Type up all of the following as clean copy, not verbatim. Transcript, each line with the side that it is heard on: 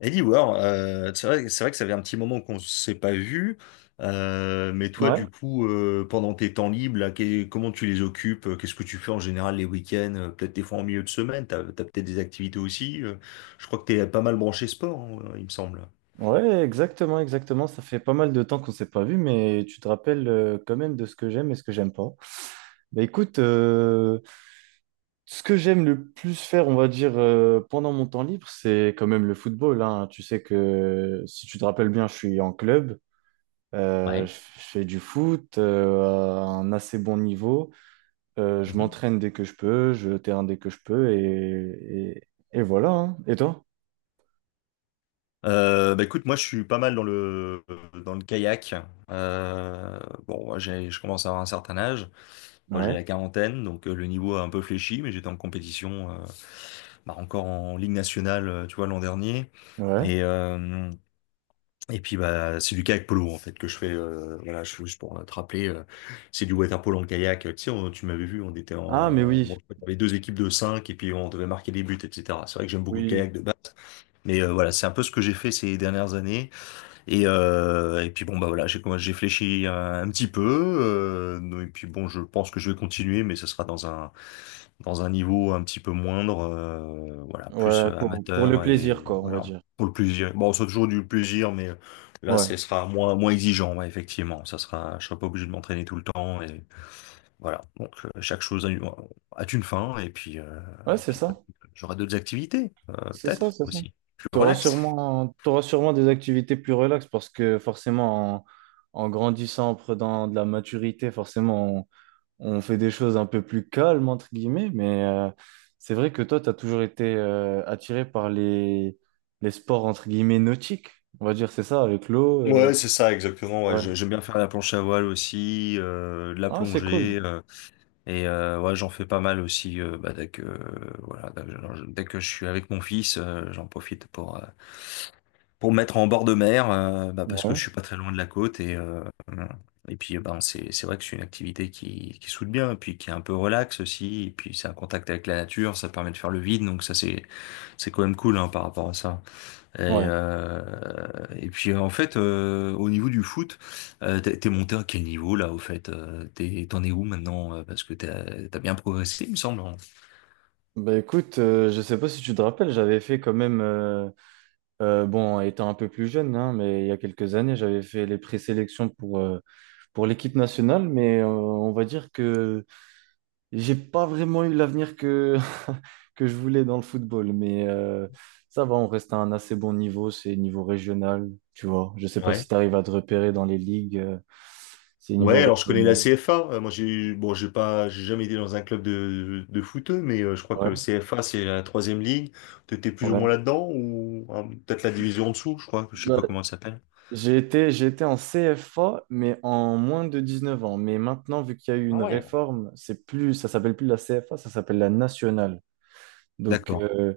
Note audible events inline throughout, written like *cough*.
left: Eddie War, c'est vrai que ça fait un petit moment qu'on s'est pas vu, mais toi,
right: Ouais,
left: du coup, pendant tes temps libres, là, comment tu les occupes? Qu'est-ce que tu fais en général les week-ends? Peut-être des fois en milieu de semaine, t'as peut-être des activités aussi. Je crois que t'es pas mal branché sport, hein, il me semble.
right: ouais, exactement, exactement. Ça fait pas mal de temps qu'on s'est pas vu, mais tu te rappelles quand même de ce que j'aime et ce que j'aime pas. Bah écoute, ce que j'aime le plus faire, on va dire, pendant mon temps libre, c'est quand même le football, hein. Tu sais que si tu te rappelles bien, je suis en club,
left: Ouais.
right: je fais du foot à un assez bon niveau. Je
left: Mhm.
right: m'entraîne dès que je peux, je vais au terrain dès que je peux, et, et voilà, hein. Et toi?
left: Bah écoute, moi je suis pas mal dans le kayak. Euh, bon, moi, je commence à avoir un certain âge. Moi j'ai
right: Ouais,
left: la quarantaine, donc le niveau a un peu fléchi, mais j'étais en compétition bah, encore en Ligue nationale, tu vois, l'an dernier.
right: ouais.
left: Et, euh, et puis, bah, c'est du kayak polo, en fait, que je fais. Voilà, juste pour te rappeler, c'est du water polo en kayak. Tu sais, tu m'avais vu, on était
right: Ah, mais
left: en.
right: oui,
left: Bon, avait deux équipes de cinq et puis on devait marquer des buts, etc. C'est vrai que j'aime beaucoup le
right: oui.
left: kayak de base. Mais voilà, c'est un peu ce que j'ai fait ces dernières années. Et puis bon bah voilà, j'ai fléchi un petit peu. Non, et puis bon, je pense que je vais continuer, mais ce sera dans un niveau un petit peu moindre, voilà, plus
right: Ouais, pour le
left: amateur et
right: plaisir, quoi, on va
left: voilà
right: dire.
left: pour le plaisir. Bon, c'est toujours du plaisir, mais là,
right: Ouais,
left: ce sera moins exigeant, ouais, effectivement. Je serai pas obligé de m'entraîner tout le temps et voilà. Donc chaque chose a une fin et puis euh,
right: ouais,
left: et
right: c'est
left: puis bah,
right: ça.
left: j'aurai d'autres activités
right: C'est
left: peut-être
right: ça, c'est ça.
left: aussi plus relax.
right: T'auras sûrement des activités plus relaxes parce que forcément, en, en grandissant, en prenant de la maturité, forcément, on fait des choses un peu plus calmes, entre guillemets. Mais c'est vrai que toi, t'as toujours été attiré par les sports, entre guillemets, nautiques. On va dire, c'est ça, avec l'eau.
left: Ouais, c'est ça, exactement. Ouais,
right: Ouais.
left: j'aime bien faire la planche à voile aussi, de la
right: Ah, c'est cool.
left: plongée, ouais, j'en fais pas mal aussi. Bah, dès que voilà, dès que je suis avec mon fils, j'en profite pour me mettre en bord de mer, bah, parce que
right: Ouais,
left: je suis pas très loin de la côte et puis ben c'est vrai que c'est une activité qui soude bien, et puis qui est un peu relax aussi, et puis c'est un contact avec la nature, ça permet de faire le vide, donc ça c'est quand même cool, hein, par rapport à ça. Et,
right: ouais.
left: euh, et puis en fait, au niveau du foot, t'es monté à quel niveau là au fait? T'en es où maintenant? Parce que t'as bien progressé, il me semble, hein.
right: Bah écoute, je sais pas si tu te rappelles, j'avais fait quand même. Bon, étant un peu plus jeune, hein, mais il y a quelques années, j'avais fait les présélections pour l'équipe nationale, mais on va dire que j'ai pas vraiment eu l'avenir que, *laughs* que je voulais dans le football. Mais ça va, on reste à un assez bon niveau, c'est niveau régional, tu vois. Je sais pas
left: Ouais.
right: si tu arrives à te repérer dans les ligues, c'est
left: Ouais,
right: niveau
left: alors je connais la
right: régional.
left: CFA. Moi, j'ai jamais été dans un club de foot, mais je crois
right: Ouais,
left: que CFA, c'est la troisième ligue. T'étais plus ou
right: ouais.
left: moins là-dedans ou hein, peut-être la division en dessous, je crois. Je sais
right: Bah,
left: pas comment ça s'appelle.
right: j'ai été, j'ai été en CFA, mais en moins de 19 ans. Mais maintenant, vu qu'il y a eu
left: Ah
right: une
left: ouais.
right: réforme, c'est plus, ça s'appelle plus la CFA, ça s'appelle la nationale. Donc,
left: D'accord.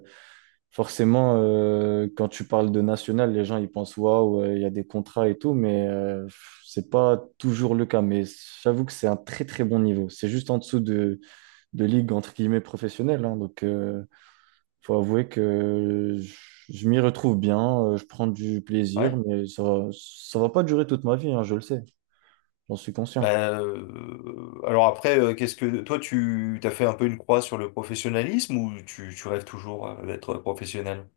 right: forcément, quand tu parles de nationale, les gens ils pensent waouh, il y a des contrats et tout, mais pff, c'est pas toujours le cas. Mais j'avoue que c'est un très très bon niveau. C'est juste en dessous de ligue entre guillemets professionnelle, hein. Donc, faut avouer que je m'y retrouve bien, je prends du plaisir,
left: Ouais.
right: mais ça va pas durer toute ma vie, hein, je le sais, j'en suis conscient.
left: Alors après, qu'est-ce que toi tu t'as fait un peu une croix sur le professionnalisme ou tu rêves toujours d'être professionnel?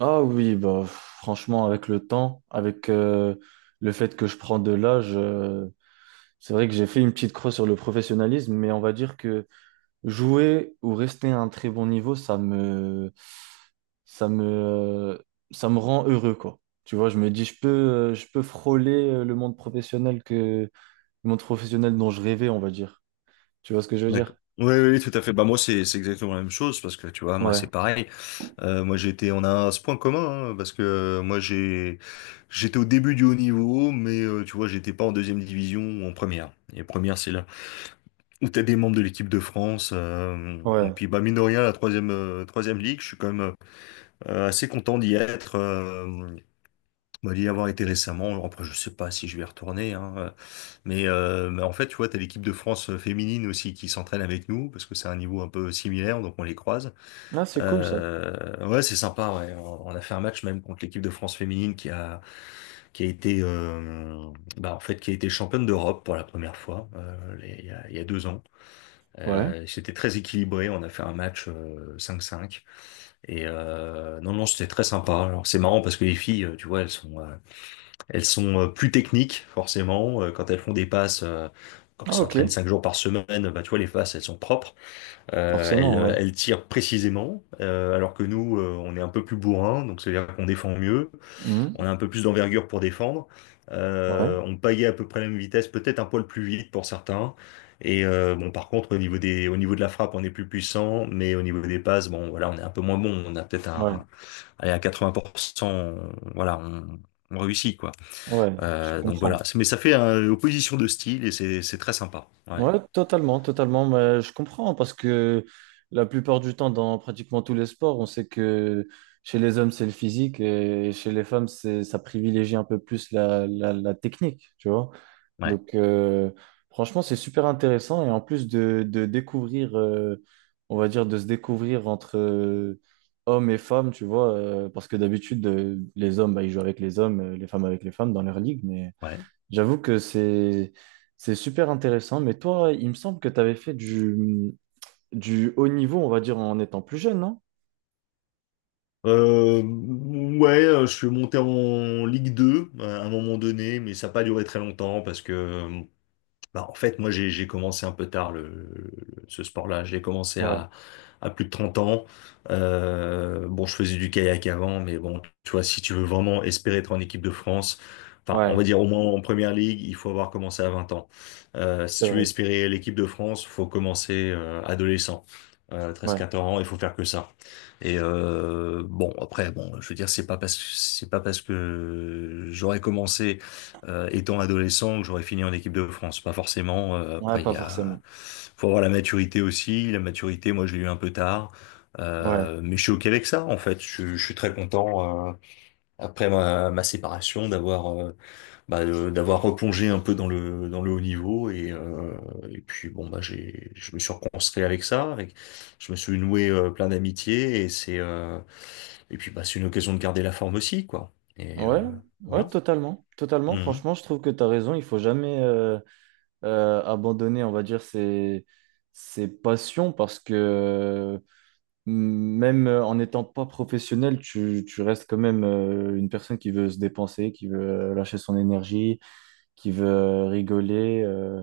right: Ah oui, bah franchement, avec le temps, avec le fait que je prends de l'âge, c'est vrai que j'ai fait une petite croix sur le professionnalisme, mais on va dire que jouer ou rester à un très bon niveau, ça me, ça me, ça me rend heureux, quoi. Tu vois, je me dis, je peux frôler le monde professionnel que le monde professionnel dont je rêvais, on va dire. Tu vois ce que je veux dire?
left: D'accord. Oui, oui, oui, tout à fait. Bah, moi, c'est exactement la même chose parce que tu vois, moi,
right: Ouais,
left: c'est pareil. Moi, on a ce point commun, hein, parce que moi, j'étais au début du haut niveau, mais tu vois, j'étais pas en deuxième division ou en première. Et première, c'est là où t'as des membres de l'équipe de France. Et
right: ouais.
left: puis, bah, mine de rien, la troisième ligue, je suis quand même assez content d'y être. Moi, d'y avoir été récemment, après je sais pas si je vais y retourner, hein, mais, mais en fait, tu vois, t'as l'équipe de France féminine aussi qui s'entraîne avec nous, parce que c'est un niveau un peu similaire, donc on les croise.
right: Ah, c'est cool ça.
left: Ouais, c'est sympa, ouais. On a fait un match même contre l'équipe de France féminine qui a été, euh, bah, en fait, qui a été championne d'Europe pour la première fois, il y a 2 ans.
right: Ouais.
left: C'était très équilibré, on a fait un match cinq 5. Et non, non, c'était très sympa. Alors c'est marrant parce que les filles, tu vois, elles sont plus techniques, forcément. Quand elles font des passes, comme elles
right: Ah, ok.
left: s'entraînent 5 jours par semaine, bah, tu vois, les passes, elles sont propres. Euh, elles,
right: Forcément, ouais.
left: euh, elles tirent précisément, alors que nous, on est un peu plus bourrin, donc c'est-à-dire qu'on défend mieux. On
right: Mhm.
left: a un peu plus d'envergure pour défendre.
right: Ouais,
left: On pagaie à peu près la même vitesse, peut-être un poil plus vite pour certains. Bon, par contre, au niveau de la frappe, on est plus puissant, mais au niveau des passes, bon, voilà, on est un peu moins bon. On a peut-être
right: ouais,
left: allez, à 80%, voilà, on réussit, quoi.
right: ouais. Je
left: Donc
right: comprends.
left: voilà, mais ça fait une opposition de style et c'est très sympa. Ouais,
right: Ouais, totalement, totalement. Mais je comprends parce que la plupart du temps, dans pratiquement tous les sports, on sait que chez les hommes, c'est le physique et chez les femmes, c'est, ça privilégie un peu plus la, la, la technique, tu vois.
left: ouais,
right: Donc, franchement, c'est super intéressant et en plus de découvrir, on va dire, de se découvrir entre hommes et femmes, tu vois, parce que d'habitude, les hommes, bah, ils jouent avec les hommes, les femmes avec les femmes dans leur ligue, mais.
left: ouais.
right: J'avoue que c'est super intéressant, mais toi, il me semble que tu avais fait du haut niveau, on va dire, en étant plus jeune, non?
left: Ouais, je suis monté en Ligue 2 à un moment donné, mais ça n'a pas duré très longtemps parce que bah, en fait, moi, j'ai commencé un peu tard ce sport-là. J'ai commencé
right: Ouais,
left: à plus de 30 ans. Bon, je faisais du kayak avant, mais bon, tu vois, si tu veux vraiment espérer être en équipe de France, enfin, on
right: ouais,
left: va dire au moins en première ligue, il faut avoir commencé à 20 ans. Si
right: c'est
left: tu veux
right: vrai.
left: espérer l'équipe de France, faut commencer adolescent.
right: Ouais,
left: 13-14 ans, il faut faire que ça. Bon, après, bon, je veux dire, c'est pas parce que j'aurais commencé étant adolescent, que j'aurais fini en équipe de France. Pas forcément.
right: ouais,
left: Après,
right: pas forcément.
left: faut avoir la maturité aussi. La maturité, moi, je l'ai eu un peu tard.
right: Ouais,
left: Mais je suis OK avec ça, en fait. Je suis très content, après ma séparation, d'avoir replongé un peu dans dans le haut niveau. Et puis, bon, bah, je me suis reconstruit avec ça. Je me suis noué plein d'amitiés. Et puis, bah, c'est une occasion de garder la forme aussi, quoi.
right: ouais, ouais,
left: Voilà.
right: totalement. Totalement,
left: Mhm.
right: franchement, je trouve que tu as raison. Il faut jamais abandonner, on va dire, ses, ses passions parce que même en n'étant pas professionnel, tu restes quand même une personne qui veut se dépenser, qui veut lâcher son énergie qui veut rigoler,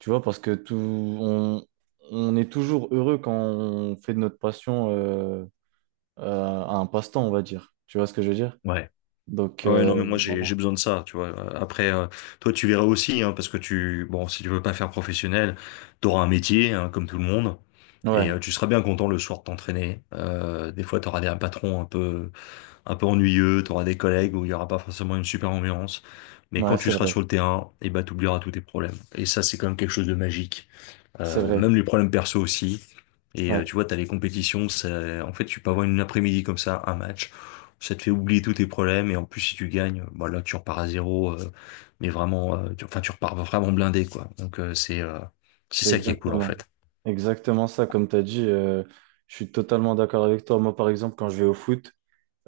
right: tu vois, parce que tout, on est toujours heureux quand on fait de notre passion un passe-temps, on va dire. Tu vois ce que je veux dire?
left: Ouais.
right: Donc,
left: Ah ouais, non, mais moi j'ai
right: voilà.
left: besoin de ça, tu vois. Après, toi tu verras aussi, hein, parce que bon, si tu veux pas faire professionnel, t'auras un métier, hein, comme tout le monde, et
right: Ouais,
left: tu seras bien content le soir de t'entraîner. Des fois, t'auras des patrons un peu, un peu ennuyeux, t'auras des collègues où il y aura pas forcément une super ambiance, mais quand
right: ouais,
left: tu seras sur le terrain, et ben t'oublieras tous tes problèmes. Et ça, c'est quand même quelque chose de magique,
right: c'est vrai,
left: même les problèmes perso aussi.
right: ouais,
left: Tu vois, t'as les compétitions, en fait, tu peux avoir une après-midi comme ça, un match, ça te fait oublier tous tes problèmes, et en plus, si tu gagnes, bah là, tu repars à zéro, mais vraiment, enfin, tu repars vraiment blindé, quoi. Donc, c'est
right: c'est
left: ça qui est cool, en
right: exactement,
left: fait.
right: exactement ça, comme tu as dit, je suis totalement d'accord avec toi. Moi, par exemple, quand je vais au foot,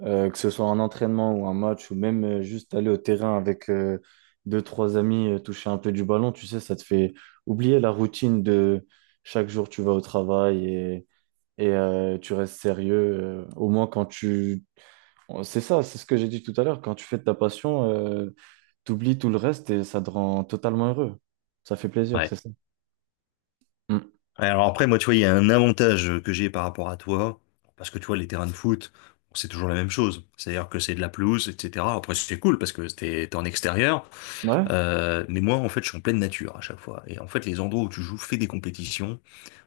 right: Que ce soit un entraînement ou un match, ou même juste aller au terrain avec deux, trois amis, toucher un peu du ballon, tu sais, ça te fait oublier la routine de chaque jour tu vas au travail et, tu restes sérieux. Au moins quand tu... c'est ça, c'est ce que j'ai dit tout à l'heure, quand tu fais de ta passion, t'oublies tout le reste et ça te rend totalement heureux. Ça fait plaisir,
left: Ouais.
right: c'est ça. Mm.
left: Alors après, moi, tu vois, il y a un avantage que j'ai par rapport à toi, parce que tu vois, les terrains de foot, c'est toujours la même chose. C'est-à-dire que c'est de la pelouse, etc. Après, c'est cool parce que t'es en extérieur.
right: Ouais?
left: Mais moi, en fait, je suis en pleine nature à chaque fois. Et en fait, les endroits où tu joues, fais des compétitions,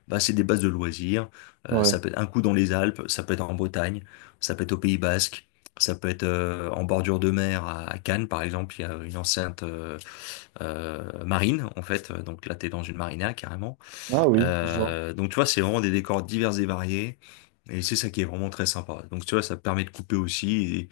left: bah, c'est des bases de loisirs. Ça
right: Ouais.
left: peut être un coup dans les Alpes, ça peut être en Bretagne, ça peut être au Pays Basque, ça peut être en bordure de mer à Cannes, par exemple. Il y a une enceinte marine, en fait. Donc là, tu es dans une marina carrément.
right: Ah oui, je vois.
left: Donc tu vois, c'est vraiment des décors divers et variés. Et c'est ça qui est vraiment très sympa. Donc tu vois, ça permet de couper aussi.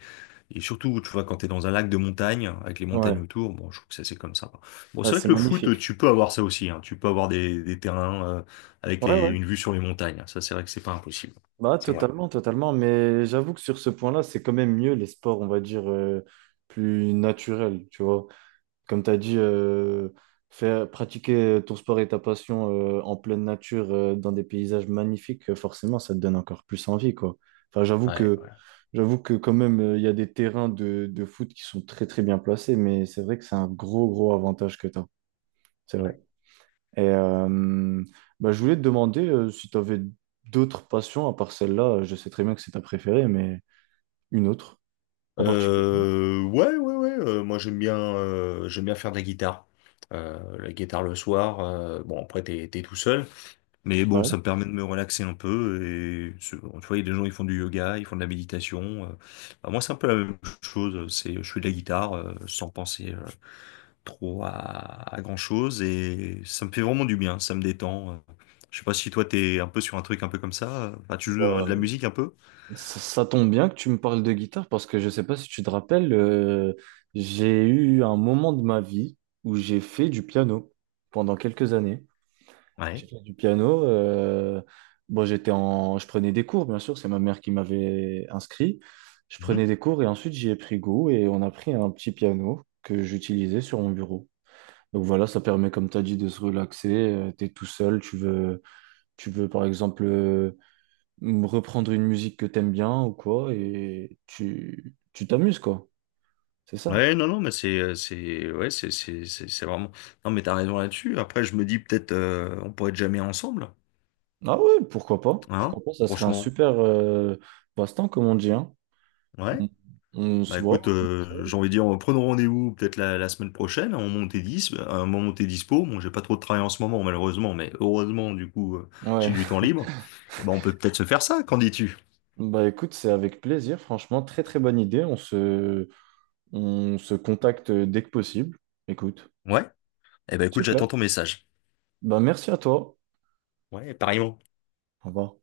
left: Et surtout, tu vois, quand t'es dans un lac de montagne, avec les
right: Ouais.
left: montagnes autour, bon, je trouve que ça c'est comme ça. Bon,
right: Ah,
left: c'est vrai
right: c'est
left: que le foot,
right: magnifique.
left: tu peux avoir ça aussi, hein. Tu peux avoir des terrains avec
right: Ouais, ouais.
left: une vue sur les montagnes. Ça, c'est vrai que c'est pas impossible.
right: Bah,
left: C'est vrai.
right: totalement, totalement. Mais j'avoue que sur ce point-là, c'est quand même mieux les sports, on va dire, plus naturels, tu vois. Comme tu as dit, faire, pratiquer ton sport et ta passion en pleine nature, dans des paysages magnifiques, forcément, ça te donne encore plus envie, quoi. Enfin,
left: Ouais, ouais,
right: j'avoue que quand même, il y a des terrains de foot qui sont très, très bien placés, mais c'est vrai que c'est un gros, gros avantage que tu as. C'est vrai.
left: ouais.
right: Et bah, je voulais te demander si tu avais d'autres passions à part celle-là. Je sais très bien que c'est ta préférée, mais une autre en particulier.
left: Ouais, ouais, ouais. Moi, j'aime bien faire de la guitare. La guitare le soir. Bon, après, t'es tout seul. Mais bon, ça
right: Ouais.
left: me permet de me relaxer un peu. Tu vois, il y a des gens qui font du yoga, ils font de la méditation. Bah, moi, c'est un peu la même chose. Je fais de la guitare sans penser trop à grand-chose. Et ça me fait vraiment du bien, ça me détend. Je sais pas si toi, t'es un peu sur un truc un peu comme ça. Enfin, tu joues de
right: Euh,
left: la musique un peu?
right: Ça, ça tombe bien que tu me parles de guitare parce que je sais pas si tu te rappelles, j'ai eu un moment de ma vie où j'ai fait du piano pendant quelques années. J'ai
left: Ouais.
right: fait du piano. Bon, j'étais en, je prenais des cours, bien sûr, c'est ma mère qui m'avait inscrit. Je
left: Mhm.
right: prenais des cours et ensuite j'y ai pris goût et on a pris un petit piano que j'utilisais sur mon bureau. Donc voilà, ça permet, comme tu as dit, de se relaxer. Tu es tout seul, tu veux par exemple reprendre une musique que t'aimes bien ou quoi, et tu t'amuses, quoi. C'est ça.
left: Ouais, non, non, mais ouais, c'est vraiment. Non, mais t'as raison là-dessus. Après, je me dis peut-être, on pourrait être jamais ensemble,
right: Ah ouais, pourquoi pas?
left: hein?
right: Pourquoi pas? Ça serait un
left: Franchement.
right: super passe-temps, comme on dit, hein.
left: Ouais.
right: On, on
left: Bah
right: se
left: écoute,
right: voit. On essaye.
left: j'ai envie de dire, prenons rendez-vous peut-être la semaine prochaine, à un moment où t'es dispo. Bon, j'ai pas trop de travail en ce moment, malheureusement, mais heureusement, du coup,
right: Ouais,
left: j'ai du temps
right: *laughs*
left: libre. Et ben, on peut peut-être se faire ça, qu'en dis-tu?
right: bah écoute, c'est avec plaisir, franchement, très très bonne idée. On se contacte dès que possible. Écoute,
left: Ouais? Eh ben, écoute, j'attends
right: super.
left: ton message.
right: Bah merci à toi.
left: Ouais, pareillement.
right: Au revoir.